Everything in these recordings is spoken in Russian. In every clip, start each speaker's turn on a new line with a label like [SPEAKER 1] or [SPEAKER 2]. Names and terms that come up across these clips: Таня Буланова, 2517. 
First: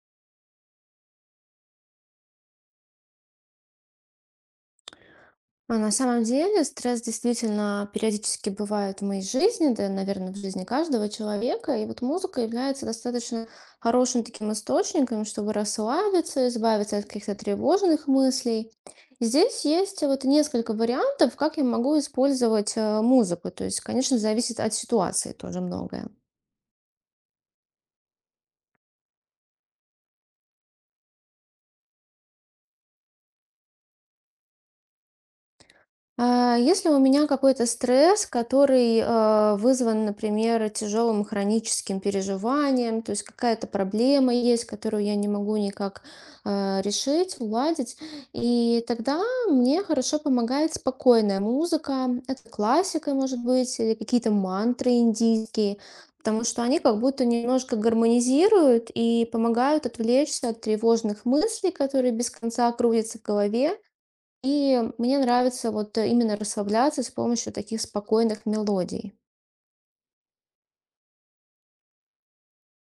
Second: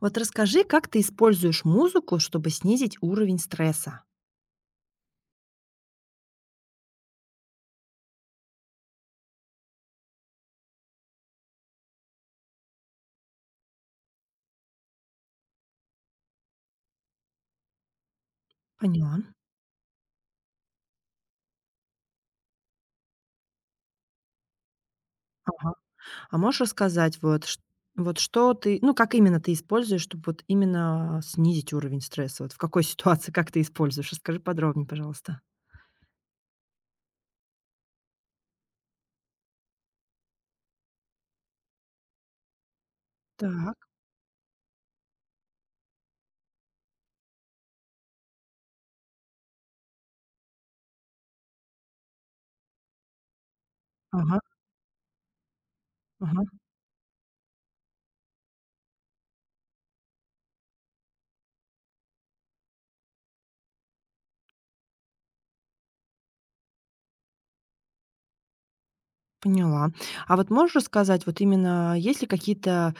[SPEAKER 1] Вот расскажи, как ты используешь музыку, чтобы снизить уровень стресса?
[SPEAKER 2] На самом деле стресс действительно периодически бывает в моей жизни, да, наверное, в жизни каждого человека. И вот музыка является достаточно хорошим таким источником, чтобы расслабиться, избавиться от каких-то тревожных мыслей.
[SPEAKER 1] Поняла.
[SPEAKER 2] Здесь есть вот несколько вариантов, как я могу использовать музыку. То есть, конечно, зависит от ситуации тоже
[SPEAKER 1] Ага.
[SPEAKER 2] многое.
[SPEAKER 1] А можешь рассказать, вот, вот что ты, ну, как именно ты используешь, чтобы вот именно снизить уровень стресса? Вот в какой ситуации, как ты используешь? Расскажи подробнее, пожалуйста.
[SPEAKER 2] Если у меня какой-то стресс, который вызван, например, тяжелым хроническим переживанием, то есть какая-то
[SPEAKER 1] Так.
[SPEAKER 2] проблема есть, которую я не могу никак решить, уладить, и тогда мне хорошо помогает спокойная музыка, это классика, может быть, или какие-то
[SPEAKER 1] Ага.
[SPEAKER 2] мантры индийские,
[SPEAKER 1] Ага.
[SPEAKER 2] потому что они как будто немножко гармонизируют и помогают отвлечься от тревожных мыслей, которые без конца крутятся в голове. И мне нравится вот именно расслабляться с помощью таких спокойных мелодий.
[SPEAKER 1] Поняла. А вот можешь рассказать, вот именно есть ли какие-то,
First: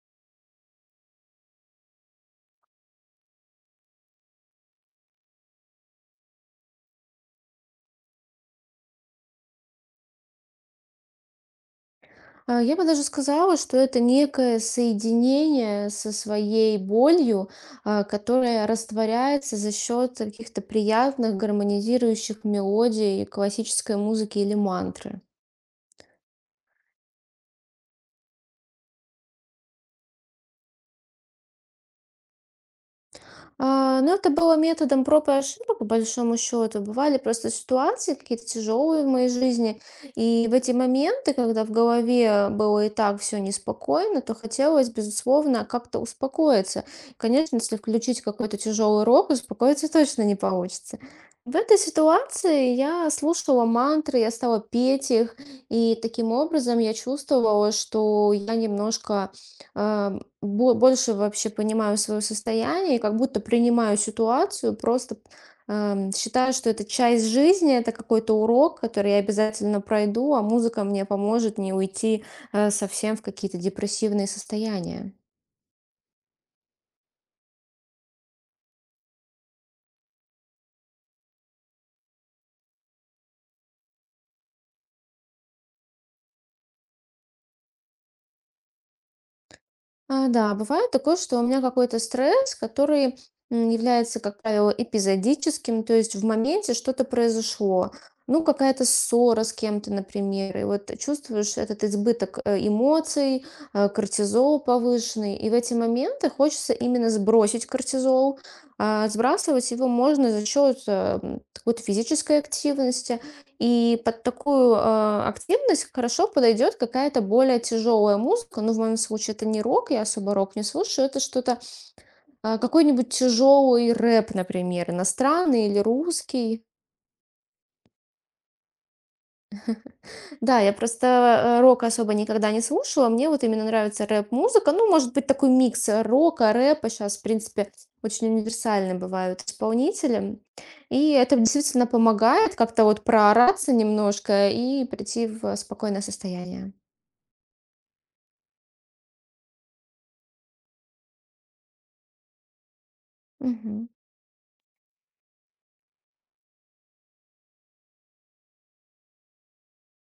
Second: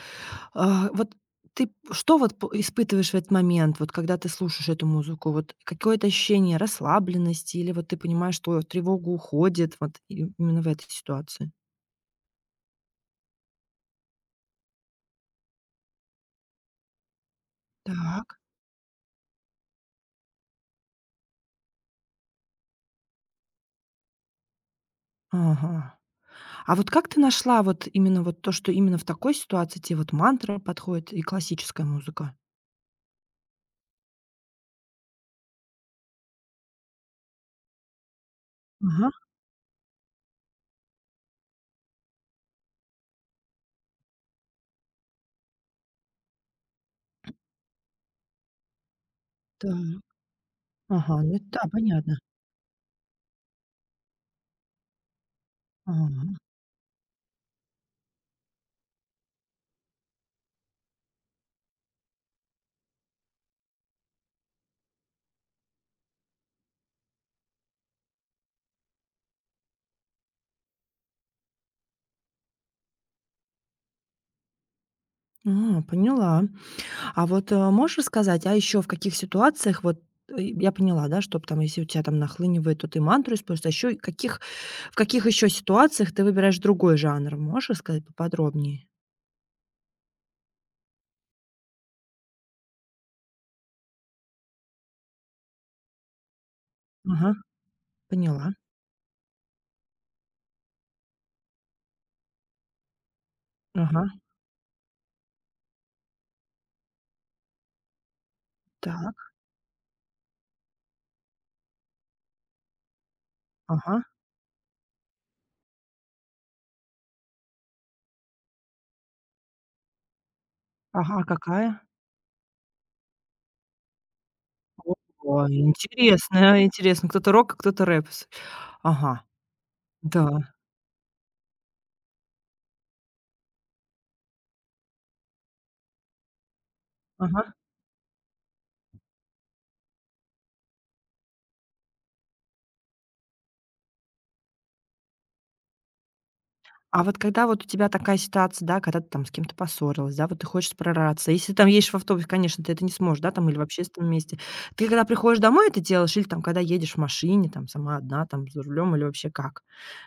[SPEAKER 1] вот ты что вот п испытываешь в этот момент, вот когда ты слушаешь эту музыку? Вот какое-то ощущение расслабленности или вот ты понимаешь, что тревога уходит вот и именно в этой ситуации?
[SPEAKER 2] Я бы даже сказала, что это некое соединение со своей болью,
[SPEAKER 1] Так.
[SPEAKER 2] которая растворяется за счет каких-то приятных гармонизирующих мелодий классической музыки или мантры.
[SPEAKER 1] Ага. А вот как ты нашла вот именно вот то, что именно в такой ситуации те вот мантра подходит и классическая музыка?
[SPEAKER 2] Ну, это было методом проб и ошибок, по большому счету. Бывали просто ситуации какие-то тяжелые в
[SPEAKER 1] Ага,
[SPEAKER 2] моей жизни. И в эти моменты, когда в голове было и так все неспокойно, то хотелось, безусловно, как-то успокоиться. Конечно, если включить какой-то тяжелый рок,
[SPEAKER 1] так.
[SPEAKER 2] успокоиться точно не получится.
[SPEAKER 1] Ага, ну это
[SPEAKER 2] В
[SPEAKER 1] да,
[SPEAKER 2] этой
[SPEAKER 1] понятно.
[SPEAKER 2] ситуации я слушала мантры, я стала петь их, и таким
[SPEAKER 1] Ага.
[SPEAKER 2] образом я чувствовала, что я немножко а, бо больше вообще понимаю свое состояние и как будто принимаю ситуацию, просто считаю, что это часть жизни, это какой-то урок, который я обязательно пройду, а музыка мне поможет не уйти совсем в какие-то депрессивные состояния.
[SPEAKER 1] А, поняла. А вот, можешь рассказать, а еще в каких ситуациях вот, я поняла, да, что там, если у тебя там нахлынивает, то ты мантру используешь, а еще каких в каких еще ситуациях ты выбираешь другой жанр? Можешь рассказать поподробнее?
[SPEAKER 2] Да, бывает такое, что у меня какой-то стресс, который является, как правило, эпизодическим, то есть в моменте что-то
[SPEAKER 1] Ага,
[SPEAKER 2] произошло. Ну,
[SPEAKER 1] поняла.
[SPEAKER 2] какая-то ссора с кем-то, например, и вот чувствуешь этот избыток эмоций,
[SPEAKER 1] Ага,
[SPEAKER 2] кортизол повышенный, и в эти моменты хочется именно сбросить кортизол.
[SPEAKER 1] так,
[SPEAKER 2] Сбрасывать его можно за счет какой-то физической активности, и
[SPEAKER 1] ага.
[SPEAKER 2] под такую, активность хорошо подойдет какая-то более тяжелая музыка. Ну, в моем случае это не рок, я особо рок не слушаю, это
[SPEAKER 1] Ага,
[SPEAKER 2] что-то,
[SPEAKER 1] какая?
[SPEAKER 2] какой-нибудь тяжелый рэп, например,
[SPEAKER 1] О,
[SPEAKER 2] иностранный или русский.
[SPEAKER 1] интересно интересно. Кто-то рок, а кто-то рэп. Ага, да,
[SPEAKER 2] Да, я просто, рок особо никогда не слушала, мне вот именно нравится рэп-музыка. Ну, может быть, такой микс рока, рэпа. Сейчас, в
[SPEAKER 1] ага.
[SPEAKER 2] принципе, очень универсальны бывают исполнители. И это действительно помогает как-то вот проораться немножко и прийти в спокойное состояние.
[SPEAKER 1] А вот когда вот у тебя такая ситуация, да, когда ты там с кем-то поссорилась, да, вот ты хочешь прораться. Если ты там едешь в автобусе, конечно, ты это не сможешь, да, там или в
[SPEAKER 2] Мгм.
[SPEAKER 1] общественном месте. Ты когда приходишь домой, это делаешь или там когда едешь в машине, там сама одна, там за рулем или вообще как?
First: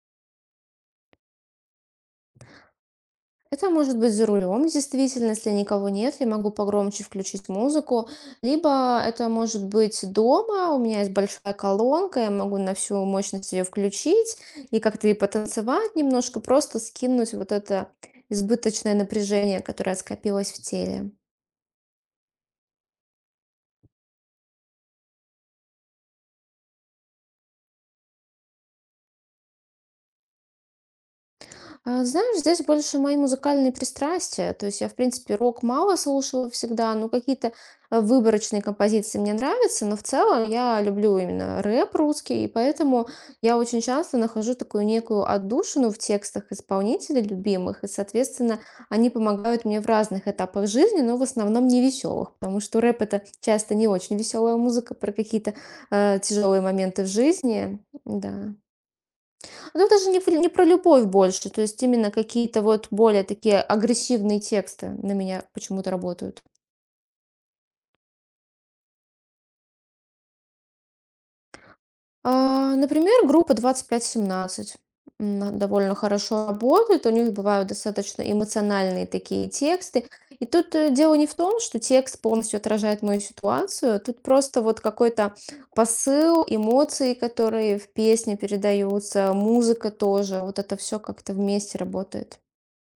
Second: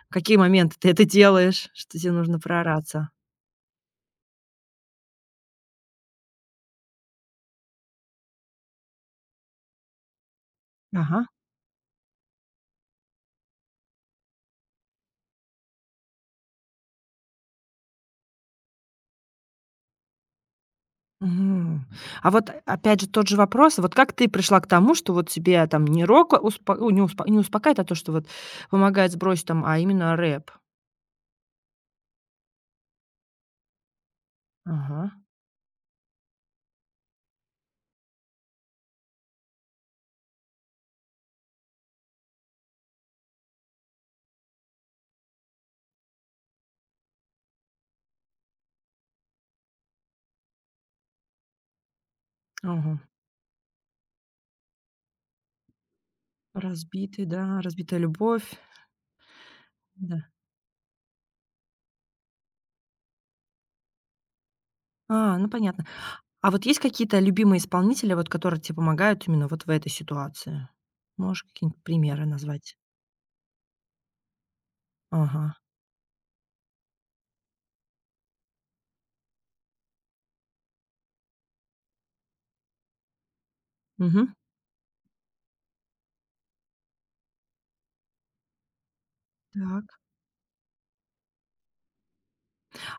[SPEAKER 1] В какие моменты ты это делаешь, что тебе нужно проораться?
[SPEAKER 2] Это может быть за рулем, действительно, если никого нет, я могу погромче включить музыку. Либо это может быть дома, у меня есть
[SPEAKER 1] Ага.
[SPEAKER 2] большая колонка, я могу на всю мощность ее включить и как-то и потанцевать немножко, просто скинуть вот это избыточное напряжение, которое скопилось в теле.
[SPEAKER 1] Мгм. А вот опять же тот же вопрос, вот как ты пришла к тому, что вот тебе там не рок ну, не, не успокаивает, а то, что вот помогает сбросить там, а именно рэп?
[SPEAKER 2] Знаешь, здесь больше мои музыкальные пристрастия. То есть я, в
[SPEAKER 1] Ага.
[SPEAKER 2] принципе, рок мало слушала всегда, но какие-то выборочные композиции мне нравятся, но в целом я люблю именно рэп русский, и поэтому я очень часто нахожу такую некую отдушину в текстах исполнителей любимых, и, соответственно, они помогают мне в разных этапах жизни, но в основном не веселых, потому что
[SPEAKER 1] Ага.
[SPEAKER 2] рэп это часто не очень веселая музыка про какие-то тяжелые моменты в
[SPEAKER 1] Разбитый, да,
[SPEAKER 2] жизни.
[SPEAKER 1] разбитая любовь,
[SPEAKER 2] Да. Ну, даже не,
[SPEAKER 1] да.
[SPEAKER 2] про- не про любовь больше, то есть именно какие-то вот более такие агрессивные тексты на
[SPEAKER 1] А,
[SPEAKER 2] меня
[SPEAKER 1] ну понятно.
[SPEAKER 2] почему-то работают.
[SPEAKER 1] А вот есть какие-то любимые исполнители, вот которые тебе помогают именно вот в этой ситуации? Можешь какие-нибудь примеры
[SPEAKER 2] А,
[SPEAKER 1] назвать?
[SPEAKER 2] например, группа 2517
[SPEAKER 1] Ага.
[SPEAKER 2] довольно хорошо работает, у них бывают достаточно эмоциональные такие тексты. И тут дело не в том, что текст полностью отражает мою ситуацию, тут
[SPEAKER 1] Мгм.
[SPEAKER 2] просто вот какой-то посыл, эмоции, которые в песне передаются,
[SPEAKER 1] Так.
[SPEAKER 2] музыка тоже, вот это все как-то вместе работает.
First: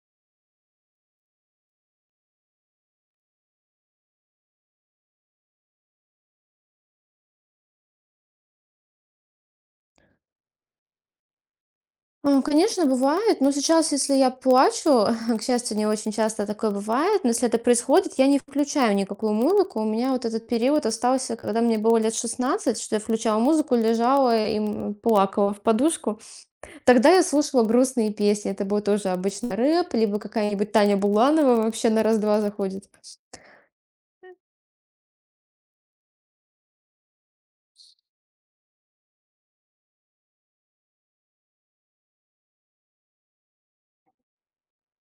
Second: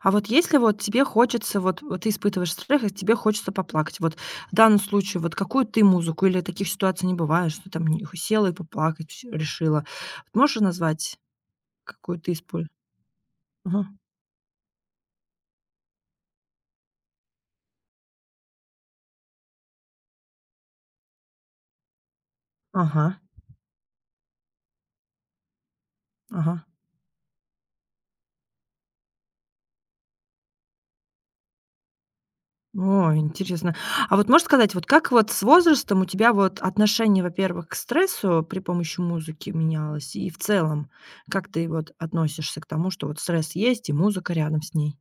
[SPEAKER 1] А вот если вот тебе хочется, вот, вот ты испытываешь страх, и тебе хочется поплакать, вот в данном случае, вот какую ты музыку или таких ситуаций не бывает, что там села и поплакать всё решила. Вот можешь назвать, какую ты используешь?
[SPEAKER 2] Конечно, бывает, но
[SPEAKER 1] Ага.
[SPEAKER 2] сейчас, если я плачу, к счастью, не очень часто такое бывает, но если это происходит, я не включаю никакую музыку. У меня вот этот период остался, когда мне было лет 16, что я
[SPEAKER 1] Ага.
[SPEAKER 2] включала музыку, лежала и плакала в подушку.
[SPEAKER 1] Ага.
[SPEAKER 2] Тогда я слушала грустные песни. Это был тоже обычно рэп, либо какая-нибудь Таня Буланова вообще на раз-два заходит.
[SPEAKER 1] О, интересно. А вот можешь сказать, вот как вот с возрастом у тебя вот отношение, во-первых, к стрессу при помощи музыки менялось? И в целом, как ты вот относишься к тому, что вот стресс есть и музыка рядом с ней?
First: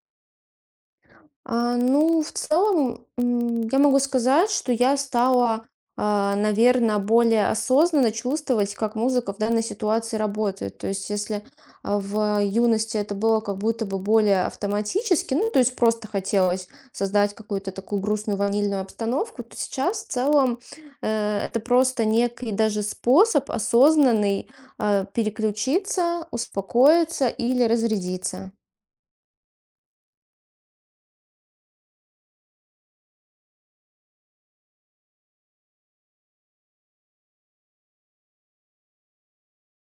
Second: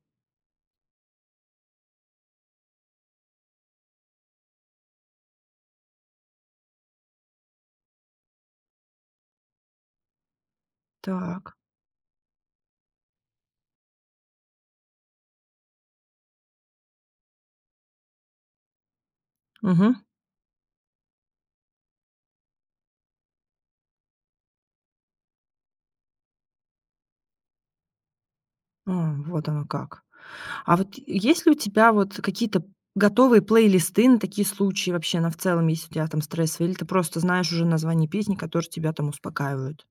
[SPEAKER 2] Ну, в целом, я могу сказать, что я стала, наверное, более осознанно чувствовать, как музыка в данной ситуации работает. То есть, если
[SPEAKER 1] Так.
[SPEAKER 2] в юности это было как будто бы более автоматически, ну, то есть просто хотелось создать какую-то такую грустную ванильную обстановку, то
[SPEAKER 1] Угу.
[SPEAKER 2] сейчас в целом это просто некий даже способ осознанный переключиться, успокоиться или разрядиться.
[SPEAKER 1] А, вот оно как. А вот есть ли у тебя вот какие-то готовые плейлисты на такие случаи вообще, на в целом, если у тебя там стресс, или ты просто знаешь уже название песни, которые тебя там успокаивают?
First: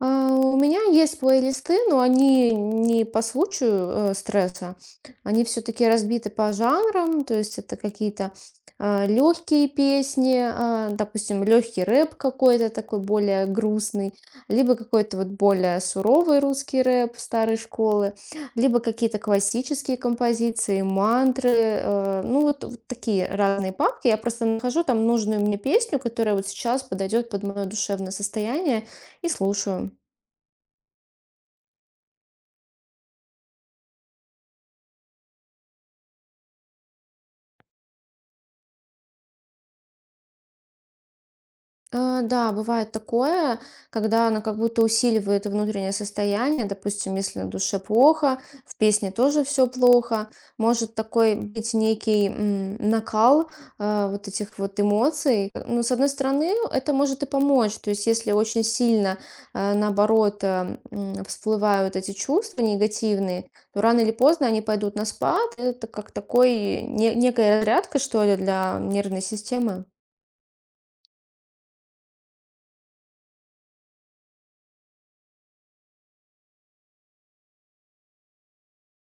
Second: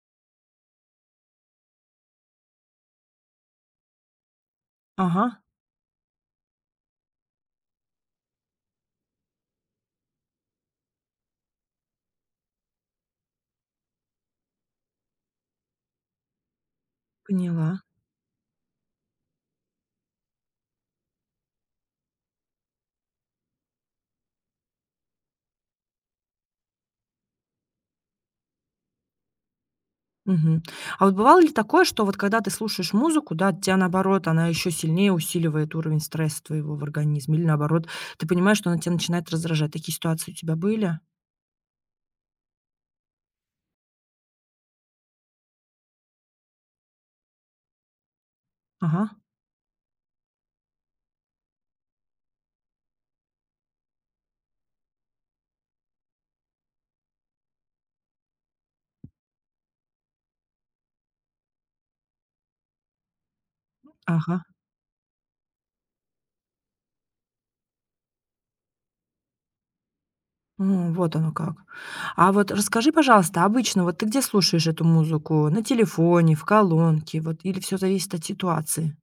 [SPEAKER 2] У меня есть плейлисты, но они не по случаю стресса.
[SPEAKER 1] Ага,
[SPEAKER 2] Они все-таки разбиты по жанрам, то есть это какие-то легкие песни, а, допустим, легкий рэп какой-то такой более грустный, либо какой-то вот более суровый русский рэп старой
[SPEAKER 1] поняла.
[SPEAKER 2] школы, либо какие-то классические композиции, мантры, ну вот, вот такие разные папки. Я просто нахожу там нужную мне песню, которая вот сейчас подойдет под мое душевное состояние и слушаю.
[SPEAKER 1] Мгм. А вот бывало ли такое, что вот когда ты слушаешь музыку, да, тебя наоборот, она еще сильнее усиливает уровень стресса твоего в организме, или наоборот, ты понимаешь, что она тебя начинает раздражать? Такие ситуации у тебя были?
[SPEAKER 2] Да, бывает такое, когда она как будто усиливает внутреннее состояние. Допустим, если на душе плохо, в
[SPEAKER 1] Ага,
[SPEAKER 2] песне тоже все плохо. Может такой быть некий накал вот этих вот эмоций. Но с одной стороны, это может и помочь. То есть, если очень сильно, наоборот, всплывают эти чувства негативные, то рано или
[SPEAKER 1] ага.
[SPEAKER 2] поздно они пойдут на спад. Это как такой не- некая разрядка, что ли, для нервной системы.
[SPEAKER 1] Вот оно как. А вот расскажи, пожалуйста, обычно вот ты где слушаешь эту музыку? На телефоне, в колонке, вот, или все зависит от ситуации?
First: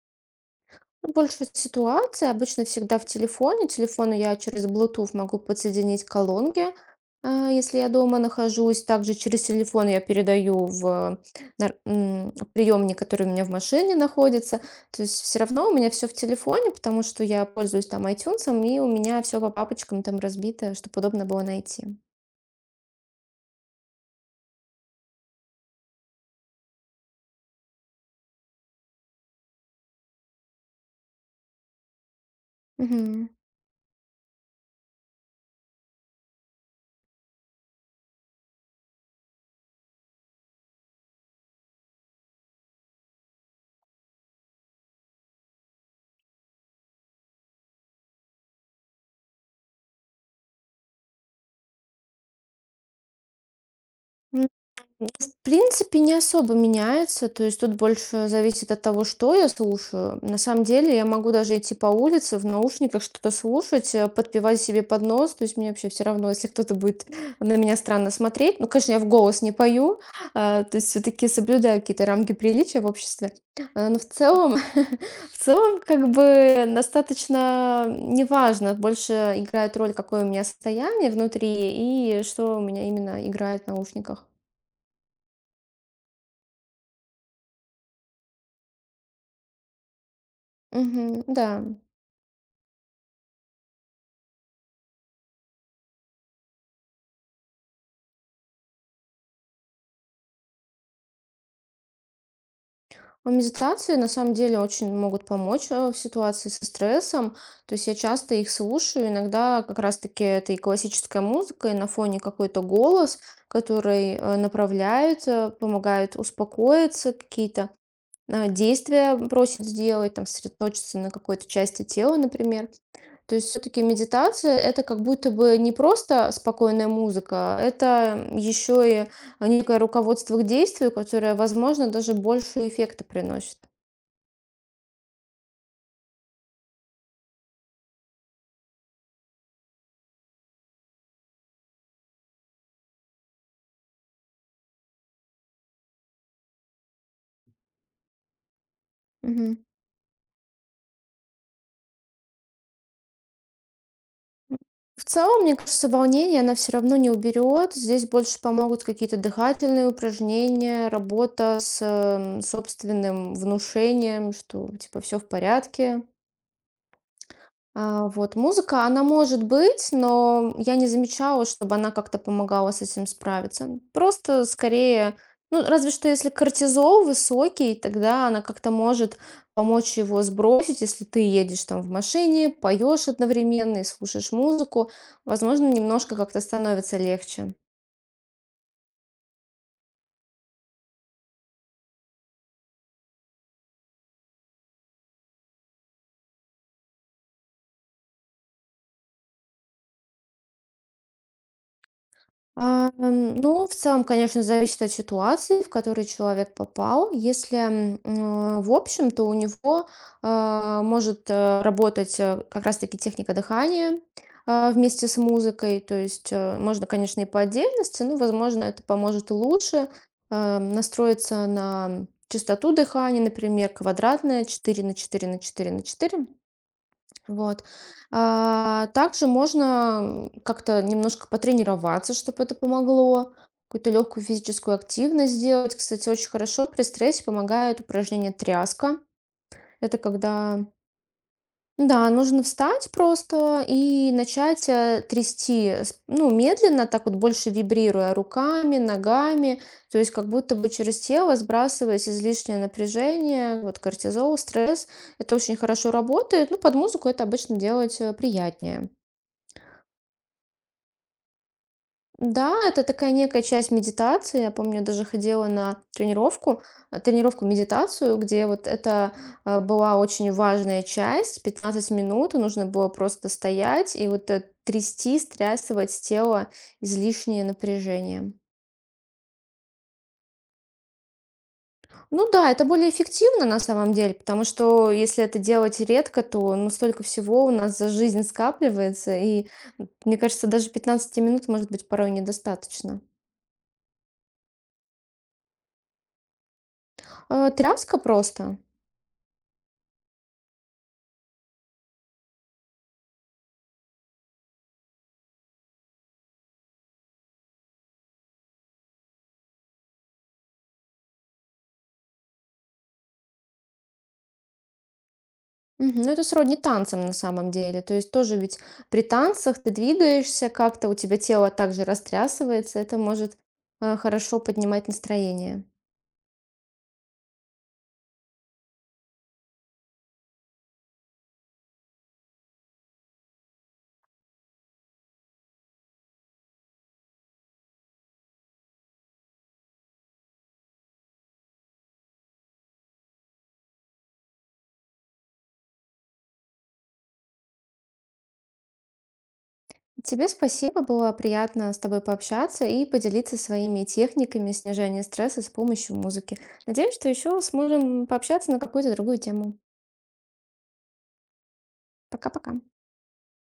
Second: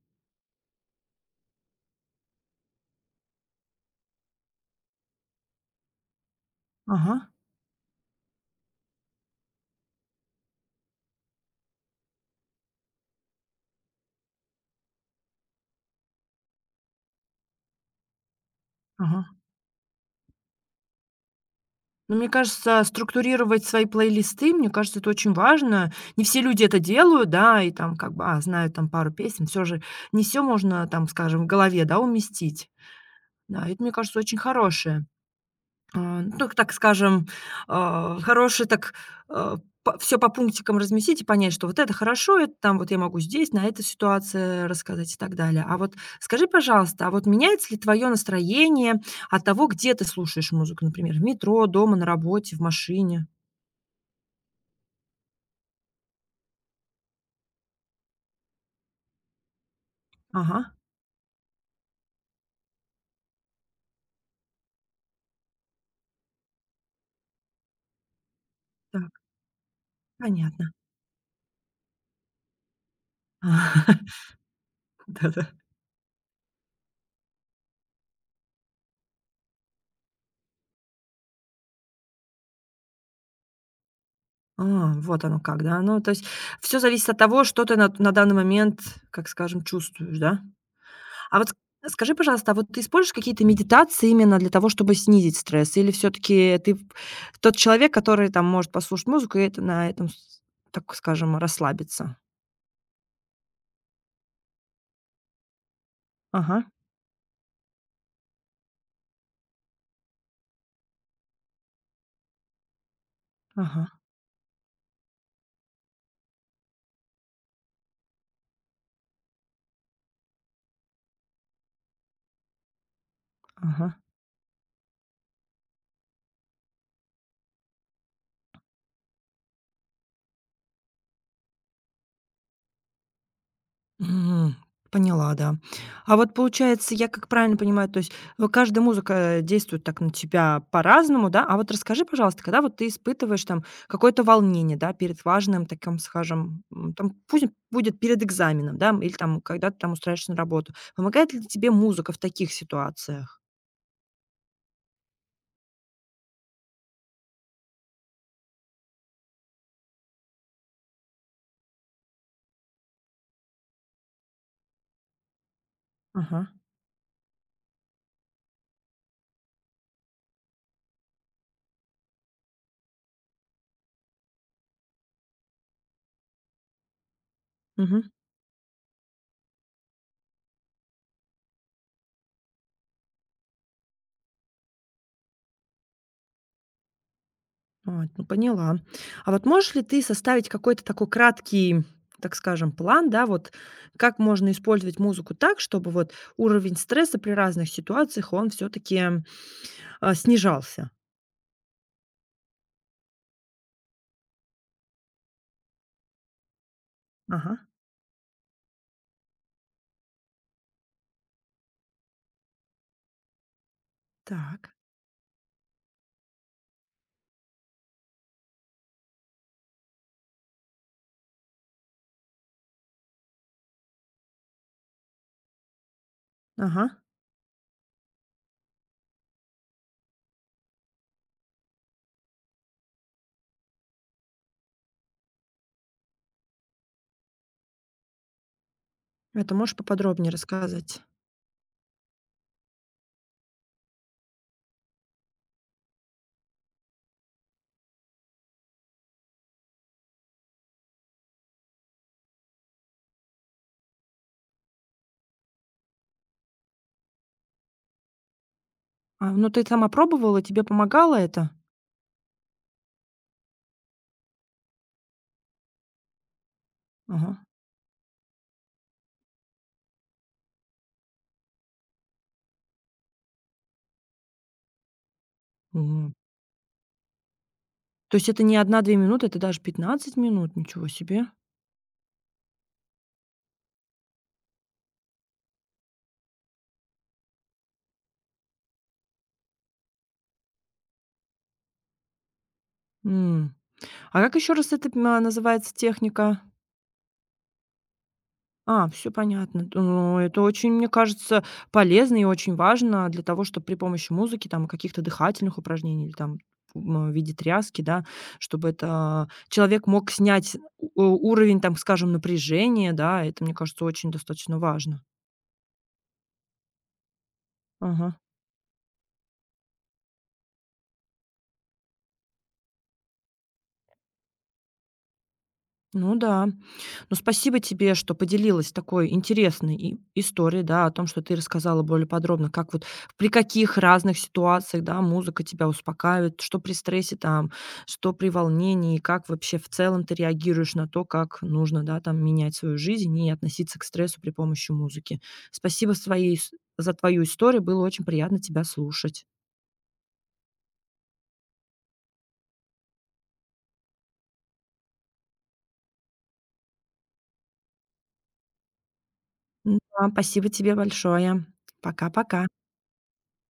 [SPEAKER 2] Ну, больше ситуация обычно всегда в телефоне. Телефону я через Bluetooth могу подсоединить к колонке,
[SPEAKER 1] Ага,
[SPEAKER 2] если я дома нахожусь. Также через телефон я передаю в приемник, который у меня в машине находится. То есть все равно у меня все в телефоне, потому что я пользуюсь там iTunes, и у меня
[SPEAKER 1] ага.
[SPEAKER 2] все по папочкам там разбито, чтобы удобно было найти.
[SPEAKER 1] Ну, мне кажется, структурировать свои плейлисты, мне кажется, это очень важно. Не все люди это делают, да, и там как бы, знают там пару песен. Все же не все можно там, скажем, в голове, да, уместить.
[SPEAKER 2] Мгм.
[SPEAKER 1] Да, это, мне кажется, очень хорошее. А, ну, так скажем, хороший так, все по пунктикам разместить и понять, что вот это хорошо, это там вот я могу здесь, на этой ситуации рассказать и так далее. А вот скажи, пожалуйста, а вот меняется ли твое настроение от того, где ты слушаешь музыку? Например, в метро, дома, на работе, в машине?
[SPEAKER 2] В принципе, не особо меняется. То есть тут больше зависит от того, что я слушаю. На
[SPEAKER 1] Ага,
[SPEAKER 2] самом деле я могу даже идти по улице в наушниках, что-то слушать, подпевать себе под нос. То есть мне вообще все равно, если кто-то будет на меня странно смотреть. Ну, конечно, я в
[SPEAKER 1] так,
[SPEAKER 2] голос не пою,
[SPEAKER 1] понятно.
[SPEAKER 2] то есть все-таки соблюдаю какие-то рамки приличия в обществе. Но в целом, в
[SPEAKER 1] Да-да.
[SPEAKER 2] целом, как бы достаточно неважно. Больше играет роль, какое у меня состояние внутри и что у меня именно играет в наушниках.
[SPEAKER 1] А, вот оно как, да. Ну, то есть все зависит от того, что ты на данный момент, как скажем, чувствуешь, да?
[SPEAKER 2] Мгм.
[SPEAKER 1] А вот
[SPEAKER 2] Да.
[SPEAKER 1] ск скажи, пожалуйста, а вот ты используешь какие-то медитации именно для того, чтобы снизить стресс? Или все таки ты тот человек, который там может послушать музыку и это на этом, с так скажем, расслабиться?
[SPEAKER 2] Медитации на самом деле очень могут помочь в ситуации
[SPEAKER 1] Ага,
[SPEAKER 2] со стрессом. То есть я часто их слушаю, иногда как раз-таки это и классическая музыка, и на фоне какой-то голос,
[SPEAKER 1] ага,
[SPEAKER 2] который направляет, помогает успокоиться, какие-то действия просит сделать, там, сосредоточиться на какой-то части тела, например. То есть все-таки
[SPEAKER 1] ага.
[SPEAKER 2] медитация это как будто бы не просто спокойная музыка, это еще и некое руководство к действию, которое, возможно, даже больше эффекта приносит.
[SPEAKER 1] М, поняла, да. А вот получается, я как правильно понимаю, то есть, каждая музыка действует так на тебя по-разному, да? А вот расскажи, пожалуйста, когда вот ты испытываешь там какое-то волнение, да, перед важным таким, скажем, там пусть будет перед экзаменом, да, или там
[SPEAKER 2] Мгм.
[SPEAKER 1] когда ты там устраиваешься на работу. Помогает ли тебе музыка в таких ситуациях?
[SPEAKER 2] В целом, мне кажется, волнение она все равно не уберет. Здесь больше помогут какие-то дыхательные упражнения, работа с собственным внушением, что типа все в порядке.
[SPEAKER 1] Ага.
[SPEAKER 2] Вот музыка, она может быть, но я не замечала, чтобы она как-то помогала с этим справиться. Просто скорее, ну, разве что если кортизол высокий,
[SPEAKER 1] Мгм.
[SPEAKER 2] тогда она как-то может помочь его сбросить, если ты едешь там в машине, поешь одновременно и слушаешь музыку, возможно, немножко как-то становится легче.
[SPEAKER 1] А, ну поняла. А вот можешь ли ты составить какой-то такой краткий, так скажем, план, да, вот как можно использовать музыку так, чтобы вот уровень стресса при разных ситуациях, он все-таки снижался?
[SPEAKER 2] Ну, в целом, конечно, зависит от ситуации, в которую человек попал.
[SPEAKER 1] Ага,
[SPEAKER 2] Если, в общем, то у него может работать как раз-таки техника дыхания
[SPEAKER 1] так,
[SPEAKER 2] вместе с музыкой. То есть можно, конечно, и по отдельности, но, возможно, это поможет лучше настроиться на частоту дыхания, например, квадратная 4 на 4 на 4 на 4.
[SPEAKER 1] ага.
[SPEAKER 2] Вот. Также можно как-то немножко потренироваться, чтобы это помогло. Какую-то легкую физическую активность сделать. Кстати, очень хорошо при стрессе помогает упражнение тряска.
[SPEAKER 1] Это можешь
[SPEAKER 2] Это
[SPEAKER 1] поподробнее
[SPEAKER 2] когда
[SPEAKER 1] рассказать?
[SPEAKER 2] да, нужно встать просто и начать трясти, ну, медленно, так вот больше вибрируя руками, ногами, то есть как будто бы через тело сбрасываясь излишнее напряжение, вот кортизол, стресс. Это очень хорошо работает, ну, под музыку это обычно делать приятнее.
[SPEAKER 1] А, ну ты сама пробовала, тебе помогало это?
[SPEAKER 2] Да, это такая некая часть медитации. Я помню, я даже ходила на тренировку,
[SPEAKER 1] Ага.
[SPEAKER 2] тренировку-медитацию, где вот это была очень важная часть. 15 минут и нужно было просто стоять и вот трясти, стрясывать с
[SPEAKER 1] М.
[SPEAKER 2] тела излишнее
[SPEAKER 1] То есть
[SPEAKER 2] напряжение.
[SPEAKER 1] это не 1-2 минуты, это даже 15 минут, ничего себе.
[SPEAKER 2] Ну да, это более эффективно на самом деле, потому что если это делать редко, то ну, столько всего у нас за жизнь скапливается, и мне кажется, даже 15 минут может быть порой недостаточно.
[SPEAKER 1] М. А как еще раз это называется техника?
[SPEAKER 2] Тряска просто.
[SPEAKER 1] А, все понятно. Т Ну, это очень, мне кажется, полезно и очень важно для того, чтобы при помощи музыки, там, каких-то дыхательных упражнений или, там, в виде тряски, да, чтобы это человек мог снять у уровень, там, скажем, напряжения, да. Это, мне кажется, очень достаточно важно.
[SPEAKER 2] Мгм. Ну, это сродни танцам на самом деле. То
[SPEAKER 1] Ага.
[SPEAKER 2] есть тоже ведь при танцах ты двигаешься как-то, у тебя тело также растрясывается, это может хорошо поднимать настроение.
[SPEAKER 1] Ну да. Ну, спасибо тебе, что поделилась такой интересной и историей, да, о том, что ты рассказала более подробно, как вот при каких разных ситуациях, да, музыка тебя успокаивает, что при стрессе там, что при волнении, как вообще в целом ты реагируешь на то, как нужно, да, там менять свою жизнь и относиться к стрессу при помощи музыки. Спасибо своей, за твою историю, было очень приятно тебя слушать.
[SPEAKER 2] Тебе спасибо, было приятно с тобой пообщаться и поделиться своими техниками снижения стресса с помощью музыки. Надеюсь, что еще сможем пообщаться на какую-то другую тему.
[SPEAKER 1] М, да, спасибо тебе большое. Пока-пока.
[SPEAKER 2] Пока-пока.